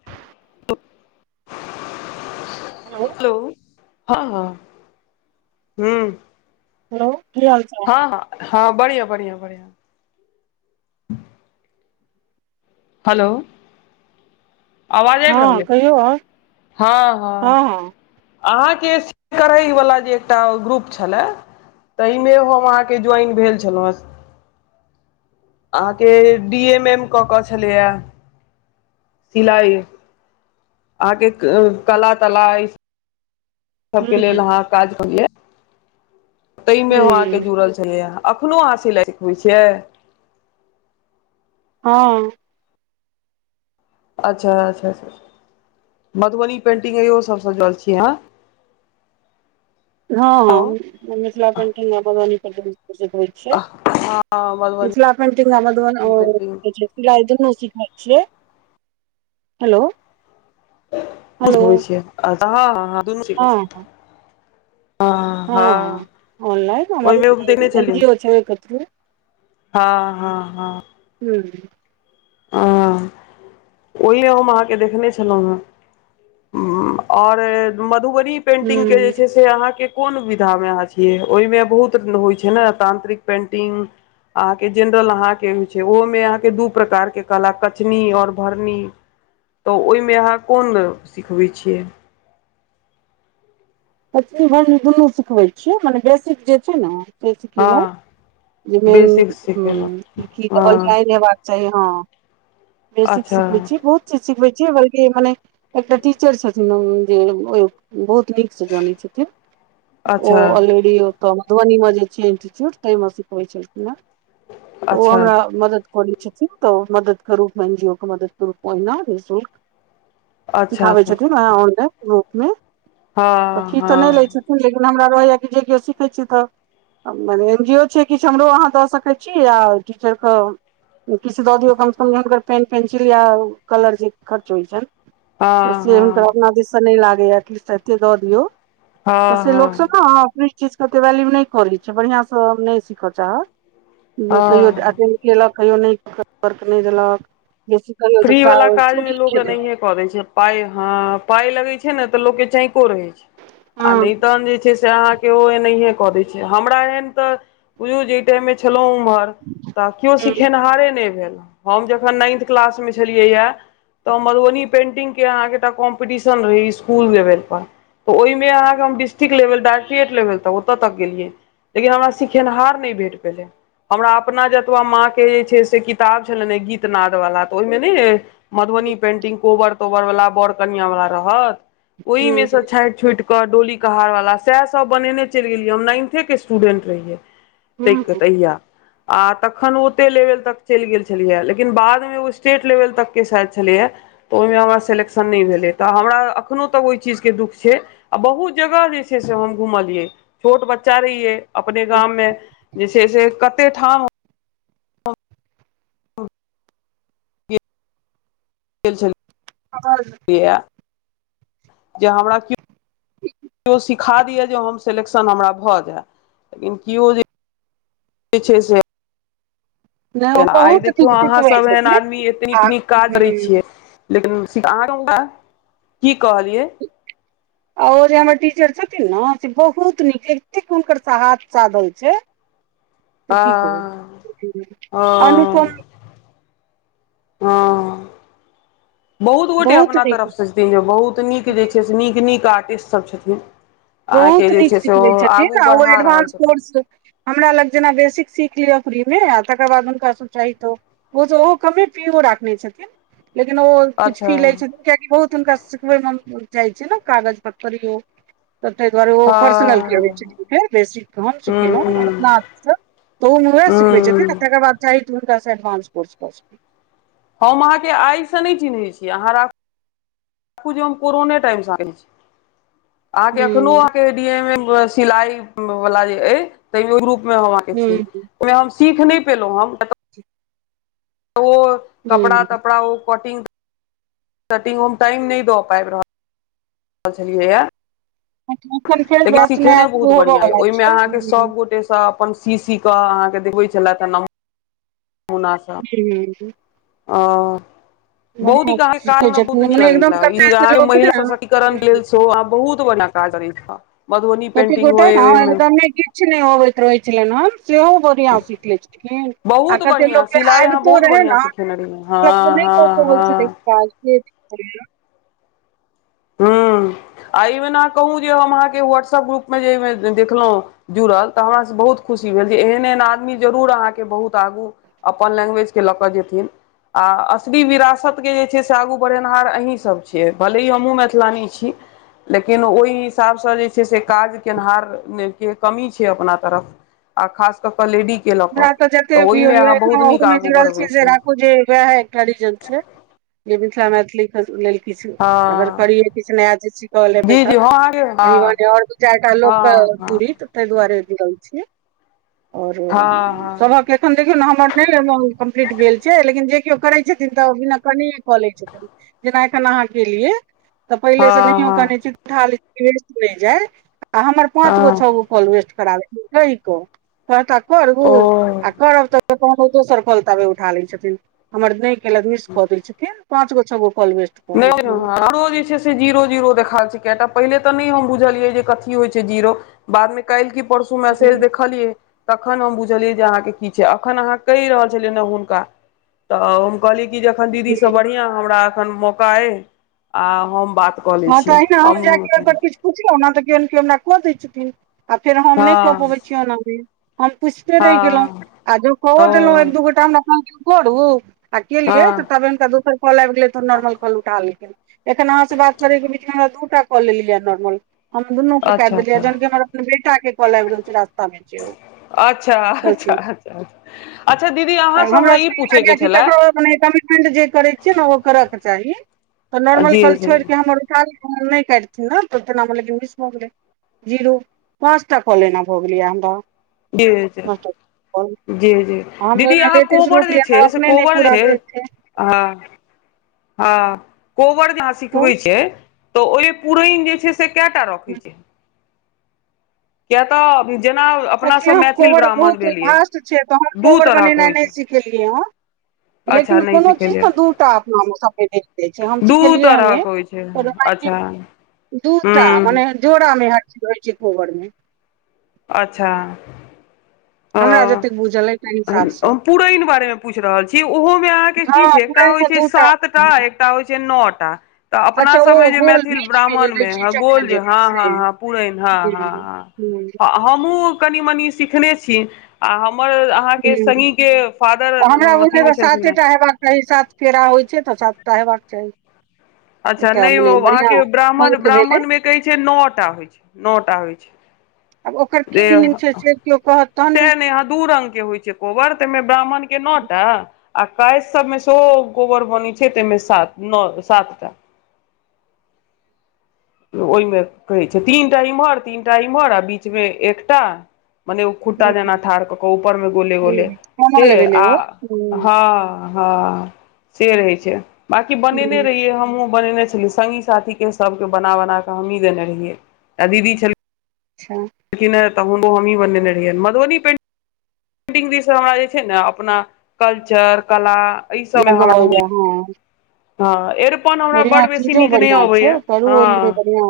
[inaudible] Hello hello हँ हँ हूं। हेलो कि हाल चाल हँ बढ़िआं बढ़िआं बढ़िआं। हेलो। आवाज आबि हँ रहलै कहियौ आओर हँ हँ। अहाँके करैवला जे एकटा ग्रुप छलए। ताहिमे हम अहाँके ज्वाइन भेल छलहुँ हेँ। अहाँके डी एम एम कऽ केऽ छलैय। सिलाई अहाँके कला तला इ सब के हूँ लेल अहाँ काज करलियै ताहि मे अहाँ के हूँ जुड़ल छलियै। एखनोहु अहाँ सिलाइ सिखबै छियै। हँ। अच्छा अच्छा। मधुबनी पेंटिंग इहो सभसँ जुरल छीयै अहाँ। हँ हेलो मिथिला पेंटिंग आओर बरौनी पेंटिंग छैय हँ मधुबनी मिथला पेंटिंग अ मधुबनी पेंटिंग अ नहि दुनु सिखने छियै हेलो। हेलो होई छैय हँ हँ दुनू ठीक होये छैय। ह हँ ऑनलाइन हमर ओहिमे उ देने एन छली। जी ओ छै ओहिके थ्रू हूँ हँ हँ हँ। हू। ह ओहि हम अहाँके देखने छलहुँ हेँ आओर मधुबनी पेन्टिंग के जे हूँ छैय। जे अहाँ के कोन विधा मे अहाँ छियै ओहिमे बहुत होइ छैय ने तांत्रिक पेंटिंग अहाँ के जेनरल अहाँ के होय छैय ओहो में अहां के दू प्रकार के के कला कचनी आओर भरनी तऽ ओहिमे अहाँ कोन सिखबै छियै। मछी भरनी दुनू सिखबै छियै मने बेसिक जे छैय ने सीख लेलहु हँ जे बेसिक सिखेलहुँ मेनी लल जा हँ हेबाक सही हँ बेसिक अच्छा सिखबै छी बहुत सिखबै छियै बलकि मने एकटा टीचर छथिन जे बहुत न से ओ जाने छथिन ओ अच्छा ऑलरेडी ओ तऽ मधुबनीमे जे छैय इन्स्टिच्यूट ताहिमे सिखबै छलखिन हेँ तऽ ओ अच्छा हमरा मदद करै छथिन तऽ मदद के रूप एन जी ओ के मदद करू ओना निशुल्क अच्छा सिखाबै अच्छा छथिन वह ऑनलाइन रूपमे तऽ हँ फी तऽ नहि लै हँ छथिन लेकिन हमरा रहैय कि जे केओ सीखै छी तऽ। मने एन जी ओ छैय किछु हमरो अहाँ दऽ सकैत छी आ टीचरके किछ दऽ दियौ कम से कम हुनकर पेंसिल या कलर जे खर्च होय छैन। तऽ हँ से हुनकर अपना हँ दिश सँ नैय लागैय किछ तऽ एते दऽ दियौ। हँ से लोक हँ सब कऽ आ चीज के ओते वैल्यू नैय करै छैय बढ़िआँ सँ नैय सीखऽ चाहत इ जे कहियो तऽ हँ अकेले। केलक कहियो नैय नैय देलक जैस कहियो तोरी नैय देलक। पड़ै छैय पाय ह पाय लगै छै ने तऽ लोक के चैक को रहै छैय हँ नहि तऽ आहाँ जे छैय आहाँ के केओ एनाहिये कऽ देै छैय हमरा एहन ते बुझु जे टाइम मे छेलौ उम्हर। तऽ कियौ हँ सिखेनिहारे नहि भेल हम जखन नाइन्थ क्लास मे छलियै या। तऽ मधुबनी पेंटिंग के आहाँके कॉम्पटिशन रहे इस्कुल लेवल पर ओय मे आहाँके हम डिस्रिक्ट लेव डायइ्ट्रेक तक ओतऽ तक गेलियै। लेकिन हमरा सिखेनहार नैय भेट पौले। हमरा अपना जतवा माँ के जे छै से किताब छले गीत नद वाला। तऽ ओय मे ने मधुबनी पेंटिंग कोबर- तोबर वला बर कनिया बाला रहत। ओय मे सँ छैंट -छूट के डोली कहार वला सएह सब बने चैल गेलियै हम नाइन्थे के स्टूडेन्ट रहियै। ताक हँ तहिया आ तखन ओते लेवल तक चैल गेल छेलियै लेकिन बाद मे ओ स्टेट लेवल तक के सायद छेलैया। तऽ ओय मे हमर सेलेक्शन नैय भेलै तऽ हमरा अखनो तक ओय चीजके दुःख छैय। आ बहुत जगह जे छैय से हम घूमलियै छोट बच्चा रहियै। अपने गाम मे जे छैय से कते ठाम गेल छल। अगर [unintelligible] जे हमरा कियो- कियो सिखा दि य जे हमरा सेलेक्शन। हमरा भ जे कियो [unintelligible] जे छैय से नहि ओ आय बहुत देखियौ नीक आहाँ सिखबै सब एहन छथिन आदमी एते नीक- आ नीक काज करै छियै। लेकिन [unintelligible] की कहलियै आ ओ जे हमर टीचर छथिन ने से बहुत नीक एतेक हुनकर हाथ साधल छैय। ह [unintelligible] हँ अनुपम हँ बहुत गोटे अपना तरफ से छथिन जे बहुत नीक जे छै से नीक- नीक आर्टिस्ट सब छथिन। अहाँके बहुत जे नीक छै से ओ सिखने छथिन आगू न आ ओ बढ़ा रहल एडवानंस छथिन कोर्स हमरा लग जेना बेसिक सीख लियअ फ्री मे आ तकर बाद हुनका चाही तो। ओ त ओहो कमे कमेटियों राखने छथिन लेकिन ओ किछ अच्छा फी लैत छथिन। कियाकि बहुत हुनका सिखबेै मे जाय छैय न कागज पत्तर यो तऽ तैय दुआरे ओ पर्सनल के लेल हँ छथिन सब बेसी हम सिखेलौ हूँ अपना हाथ सँ। तऽ ओमरो सिखबै छथिन हूँ तकर बाद चाही त हुनका स डवान्स कोर्स हम आहाँके आय से नैय चिन्हा छी आहाँ राख राखू जे हम कोरोने टाइम से चिन्है छी आहाँके अखनो हूँ [unintelligible] रूप मे हम अहके छी ओय हूँ मे हम सीख नैय पेलो हम। ओ हूँ कपड़ा-तपड़ा ओ कटिंग-तटिंग टाइम नैय द पाइब रहल। ब छलियै यए। एखन फेर लेकिन बैच सिखेनेै नया शुरू बहुत होबऽ बढ़ियां या बला ओय मे छै आहाँ के हूँ सब गोटेसँ अपन सी -सी के आहाँ के देखबे छलेैथ तह न। होना स हूँ अ बहुत ही बढ़िआँ आहाँके काराज सीखै हमरा बहुत छथिन नीक मने लगैत एकदम कते से छल लोक महिला ने सशक्तिकर के लेल सेहो आहाँ बहुत बढ़िया कऽ करै थ [unintelligible] केते गोटा हँ हँ एकदमै नै किछ नैय होवेत आबैत रहै छेलैन से हो। िया सीख ले छलिन आ बहुत कते बढ़िआँ लोकके सिलाइ अहाँ आबितो बहुत रहे ने बढ़िआँ सिखेने रहियै हँ नहि हँ क हँ पैत छल। [unintelligible] की। ह आ एहिमे अहाँ कहू जे हम अहाँके व्हाट्सअप ग्रुपमे जेमे देखलहुँ। जुड़ल तऽ हमरासँ बहुत खुशी भेल जे एहन एहन आदमी जरूर अहाँके बहुत आगू अपन लैंग्वेज के लऽ कऽ जेथिन। आऽ असली विरासत के जे छै से, आगू बढ़ेनहार अहीं सब छिय, भले ही हमहुँ मे थिलानी छी, लेकिन ओहि हिसाब स जे छय से काज केनहार नय के कमी छय अपना तरफ, आ खास कक लेडी हमरा तऽ जेते भी होय ये, ऐखनो ओहो में आगू जुरल छी बढ़बै जे छै राखु जे उहे एकटा रीजन छय जे, मिथिला मैथिली लेल किछु, अगर हँ करिय किछ नया चीज सीख बला जी जी भेटत। हँ अहाँके अही बहाने और दु -चारि टा लोक के हँ हँ पूरीत। तहि दुआरे जुरल छीय और अहां सभक एखन देखयौ न, हमर नहि कम्प्लीट भेल छै, लेकिन जे केओ करै छथिन तऽ बिना कनिए कऽ लै छथिन। जेना एखन अहाँ केलिय। तऽ हँ पहिले स हँ नहियो हँ कहने छी त, उठा ल छी मिस नहि जाय आ हमर पाँच गो छ हँ गो काॅल वेस्ट करा देलेन, कहय क कहता करू ओ आ करब तऽ त तहन ओ, दोसर काॅल ताबे उठा लै छथिन, हमर नहि केलत मिस कऽ दै छथिन। पाँच गो छ गो काॅल वेस्ट कऽ देलखिन नहीं [unintelligible] जीरो जीरो देखा द छै केटा, पहिले तऽ नहि हम बुझलियै, जे कथी होइ छै जीरो। बादमे कालि की परसू मैसेज हमर देखलियै तखन हम बुझलियै, जे अहाँके की छै, अखन अहाँ कहि रहल छलियै ने हुनका तऽ कहलीय कि जे, एखन दीदी स बढ़िया हमरा एखन मौका अय, आ हम बात कऽ लै हँ त छी अहिना हम जेह की ओय पर किछ पुछलो न त कियो न कियो हमरा क दै छथिन, आ फेर हम नहि कऽ हँ पबै छीय ओना भी। हम पुछते रहि गेलहुँ, हँ आ ज कओ ओ देलहुँ एक दू गोटा हमरा फोन केलन करू आ केलिय तऽ हँ ताबे हुनका दोसर काॅल आबि गेलै, त नॉर्मल काॅल उठा लेल कय, एखन अहाँ से बात दु टा काॅल ऐलिय ये नोर्मल हम दुनू के काट अच्छा देलियै, अच्छा जहन की हमर अपन बेटा के कॉल ऐब रहल छले, रास्ता में छय ओ। अच्छा कोचिंग। -अच्छा। अच्छा दीदी। आ हमरा सबके ई लागये कि, ककरो मने कमिटमेंट जे करै छिय न ओ कर के चाही। तऽ नॉर्मल जी काॅल जी छोड़ि कऽ, हमर उठाक नहि काटथिन न, त तेना में लेकिन मिस भऽ गेलै। जीरो पाँच टा काॅल ऐना भऽ गेलै हमरा। पाँच [unintelligible] टा कॉल। जी -जी, हम दीदी ओहिना अहाँ लेटेस्ट कोबर जे रोपलियै हमरा छै, से अपने नहि कोबर पूरा रहय भेल छै आ-आ, कोबर जे अहां कहू सिखबे छिय। तऽ ओहि पुरैन जे छै से के टा रखय छीय। तऽ जेना एखले अपनासभ हम मैथिल कोबर ब्राह्मण बहुत भेलियै भास्ट छै, तऽ हम दू कोबर तरहक बनेनाइ होइ नहि छै सीख के लिय ह। अच्छा लेकिन नहि कोनो चीज सिखेलियै ने दू टा अपनामे सबके देख दै छै, हम दू सिखेलियै हे तरहक न। होइ अच्छा। दूटा हूँ मने जोड़ामे हर चीज होय छय, कोबर में। अच्छा। हमरा जतेक बुझल अइ तै ओ हिसाबसँ पुरैन बारेमे पूछि रहल छी, ओहोमे अहाँके की हँ छै, एकटा होइ पुरानमे छै दू टा सातटा एकटा होइ छै न टा। तऽ अपना अच्छा ओ सबमे जे गोल मैथिल बीच मे जे ब्राह्मण दै में छै हं चक्र गोल जे जेकाँ हँ- हँ से ह पुरैन हँ- हं हूँ हूँ ह। हमहु कनि-मनी सिखने छी आ हमर आ अहाँ के हूँ संगी के फादर अथी मे छलखिन है। सही सात फेड़ा होए छै तऽ सातटा हेबाक चाही अच्छा एकटा नहि ओ मने बढ़िआँ अहाँके ब्राह्मण अंक भेलै ब्राह्मण मे कहै छैय। नौ टा होए छै। नौ टा होए छै। आब ओकर की मीनिंग जे छै से क्यो कहत तहने से ने आ दू रंग के होए छै कोबर तइमे ब्राह्मण के नौ टा आ कइश सबमे सेहो कोबर बनै छै ताहिमे सात नौ सातटा ओहिमे कहै छै तीन टा इम्हर तीन टा इमहर आ बीचमे एकटा मने ओ खुट्टा जेना ठाढ़ कऽ कऽ ऊपर मे गोले-गोले से कमल भेलै आ ओ हूं, हँ हँ से रहै छै बकी बनेने रहियै हमहुँ बनेने छलि संगी साथी के सबके बना-बना के हमि देने रहियै आ दीदी छैल अच्छा छलखिन तहन ओ हमही बने रहियै मधुबनी पेंट पेटिंग दिससँ हमरा जे छै ने अपना कल्चर कला एहि सबमे हमरा लगाओ जाउ बहुत हँ हँ एरपन हमरा बढ़ियां बड्ड बेसी चीजो नीक नहि बढ़ियां अबै छै यै। करू ओहिमे हँ बढ़ियां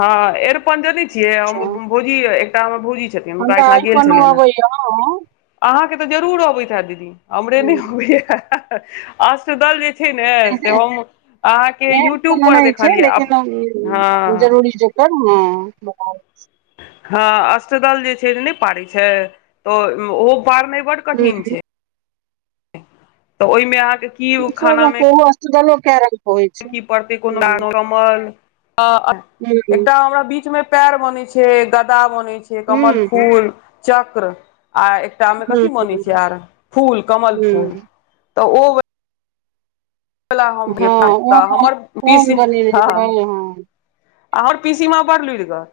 हँ एरपन जनै छियै अच्छा भोजी एकटा हमरा भोजी छथिन। हुनका हमरा एहिठाम गेल अइरपनो छलियनि हेँ अबैए यै। हँ अहाँके तऽ जरूर अबैत हैत दीदी हमरे नहि अबैया अष्टदल जे छय। ने से हम अहाँके एहन यूट्यूब कोनो पर नहि छै देखलियै अप हँ [unintelligible] बताबय छी हँ अष्टदल जे छै नहि पारै छै तऽ ओहो पारनाइ बड हूं, कठिन छै। तऽ ओहिमे अहाँके की खाना मे [unintelligible] ओहो अष्टदलो के रंग के होइ छै की पड़तैय [unintelligible] हूँ पऽल अ आ हूँ एकटा हमरा बीच मे पैर बनै छै गदा बनै छै के कमल हूँ फूल चक्र आ एक टामे हूँ कथी बने छै आर फूल कमल फूल हूँ तऽ ओ वला हम हँ ओम तऽ हम हमर ओम बनेने रही हँ आ हमर पीसीमाँ बड़ लुरिगर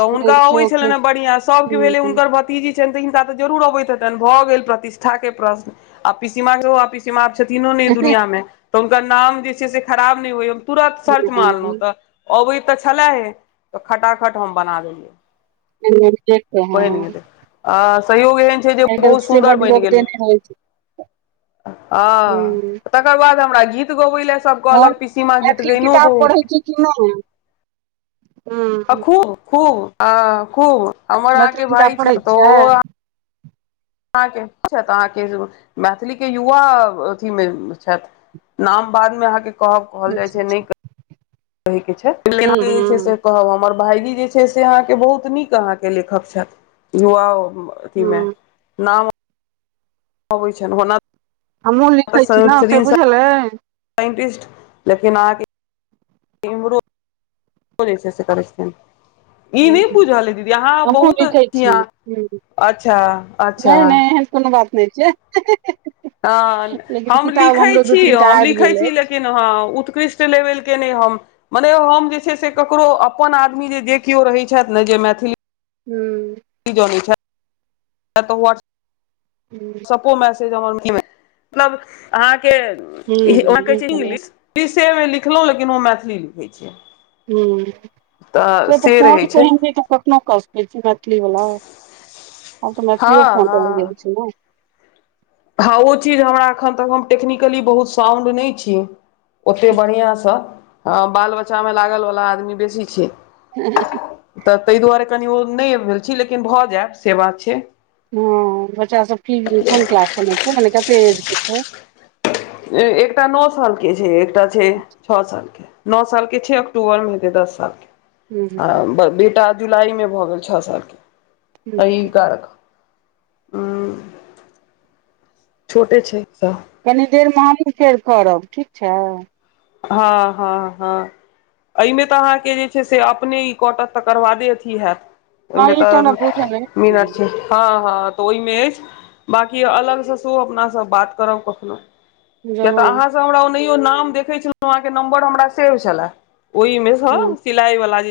तऽ हुनका अबै सेहो हूँ छलैन ह बढ़िया सबके भेलै हँ हुनकर भ तिजी छनि तऽ हिनका तऽ जरूर अबैत हेतनि भऽ गेल प्रतिष्ठा के प्रश्न आ पिसीमाँ आब छथिनो नै एइ दुनिया मे तऽ हुनकर नाम जे छै से खराब नहि हो तुरत सर्च मारलौ तऽ अबै तऽ छलैहे तऽ खटाखट हम बना देलियै [unintelligible] हँ अ सहयोग ऐहन छै जे बहुत से सुन्दर बड बनि लोक गेलै देने रहै छै ह हूँ तकर बाद हमरा गीत गबैलै सब कहलक पिसीमाँ गीत गइनो बहुत किनउ है आ खूब खूब अ खूब हमर मैथिली अहाँके भाय किताब छै पढ़ै त ओ छियै अहाके के छथि अहाँके मैथिली के युवा अथीमे छथि नाम बाद मे अहाँके कहब कहल जाइ अच्छा छै अच्छा नहि- के छैय हूँ हूँ [unintelligible] कहब हमर भाईजी जे छै से अहाँके बहुत नीक अहाँके लेखक छथि युवाओं अथि में हूँ नाम अबै छनि होना हमहुँ लिखै छी ने से बुझल अइ? साइंटिस्ट लेकिन आहाँके। इम्हरो- जे से करै छथिन ई नै हूँ बुझल है दीदी आहाँ हमहुँ बहुत लिखै छी जे हूँ आहाँ। अच्छा -अच्छा नहि नहि एहन कोनो बात नै छै ह-ह-ह हँ हम लिखै दू तीन छीयो टा हम आबि लिखै गेल छी अछि लेकिन- हँ उत्कृष्ट लेवेल के नै हम- माने हम जे छै से ककरो अपन आदमी जे केयो रहै छैथ ने जे मैथिली- हुँ। की [unintelligible] हूँ। अपनो मैसेज मतलब आहाँके आहाँ के लागै छै हूँ इंगलिश। इंगलिशे मे लिखलौ लेकिन हम मैथिली मे लिखै छियै। हूँ से तऽ टोन केहन छै तऽ कखनो कऽ सकै छी मैथिली वला। आब तऽ हँ मैथिलीयो फोन हँ भऽ जाइ छै नऽ। हँ ओ चीज हमरा एखन तक हम टेक्निकली बहुत साउंड नै छी। ओते बढ़िआं सँ हँ बाल बच्चामे लागल वला आदमी बेसी छी। उ हूँ क तऽ तै दुआरे कनि ओ नै भेल छी लेकिन भऽ जैब से बात छै। हँ बच्चा सब की कोन क्लास छै माने कते एज के छै? एकटा नौ सालके छै एकटा छै छ सालके। नौ साल के छै अक्टूबर मे हेतै दस साल के हूँ आ- बेटा जुलाई मे भऽ गेल छ साल के अइ कारक। छोटे छै सब। कनि देर मे हमही फेर करब ठीक छै? हँ, हँ, हँ। अइ मे तऽ आहाँके जे छै से अपने ई कटत तकर बादे अथी हेएत? अइ हँ मे ई तऽ हमरा बुझल अइ मिनट छै। हँ हँ तऽ ओय मे अइछ बाकी अलग सँ सेहो अपना सब बात करब कखनो। कियाक तऽ जरूर आहाँ सँ हमरा ओनहियो नाम देखै छेलौ आहाँके नंबर हमरा सेव छेल्ला ओइमे। हँ हूँ सिलाइ वला जे-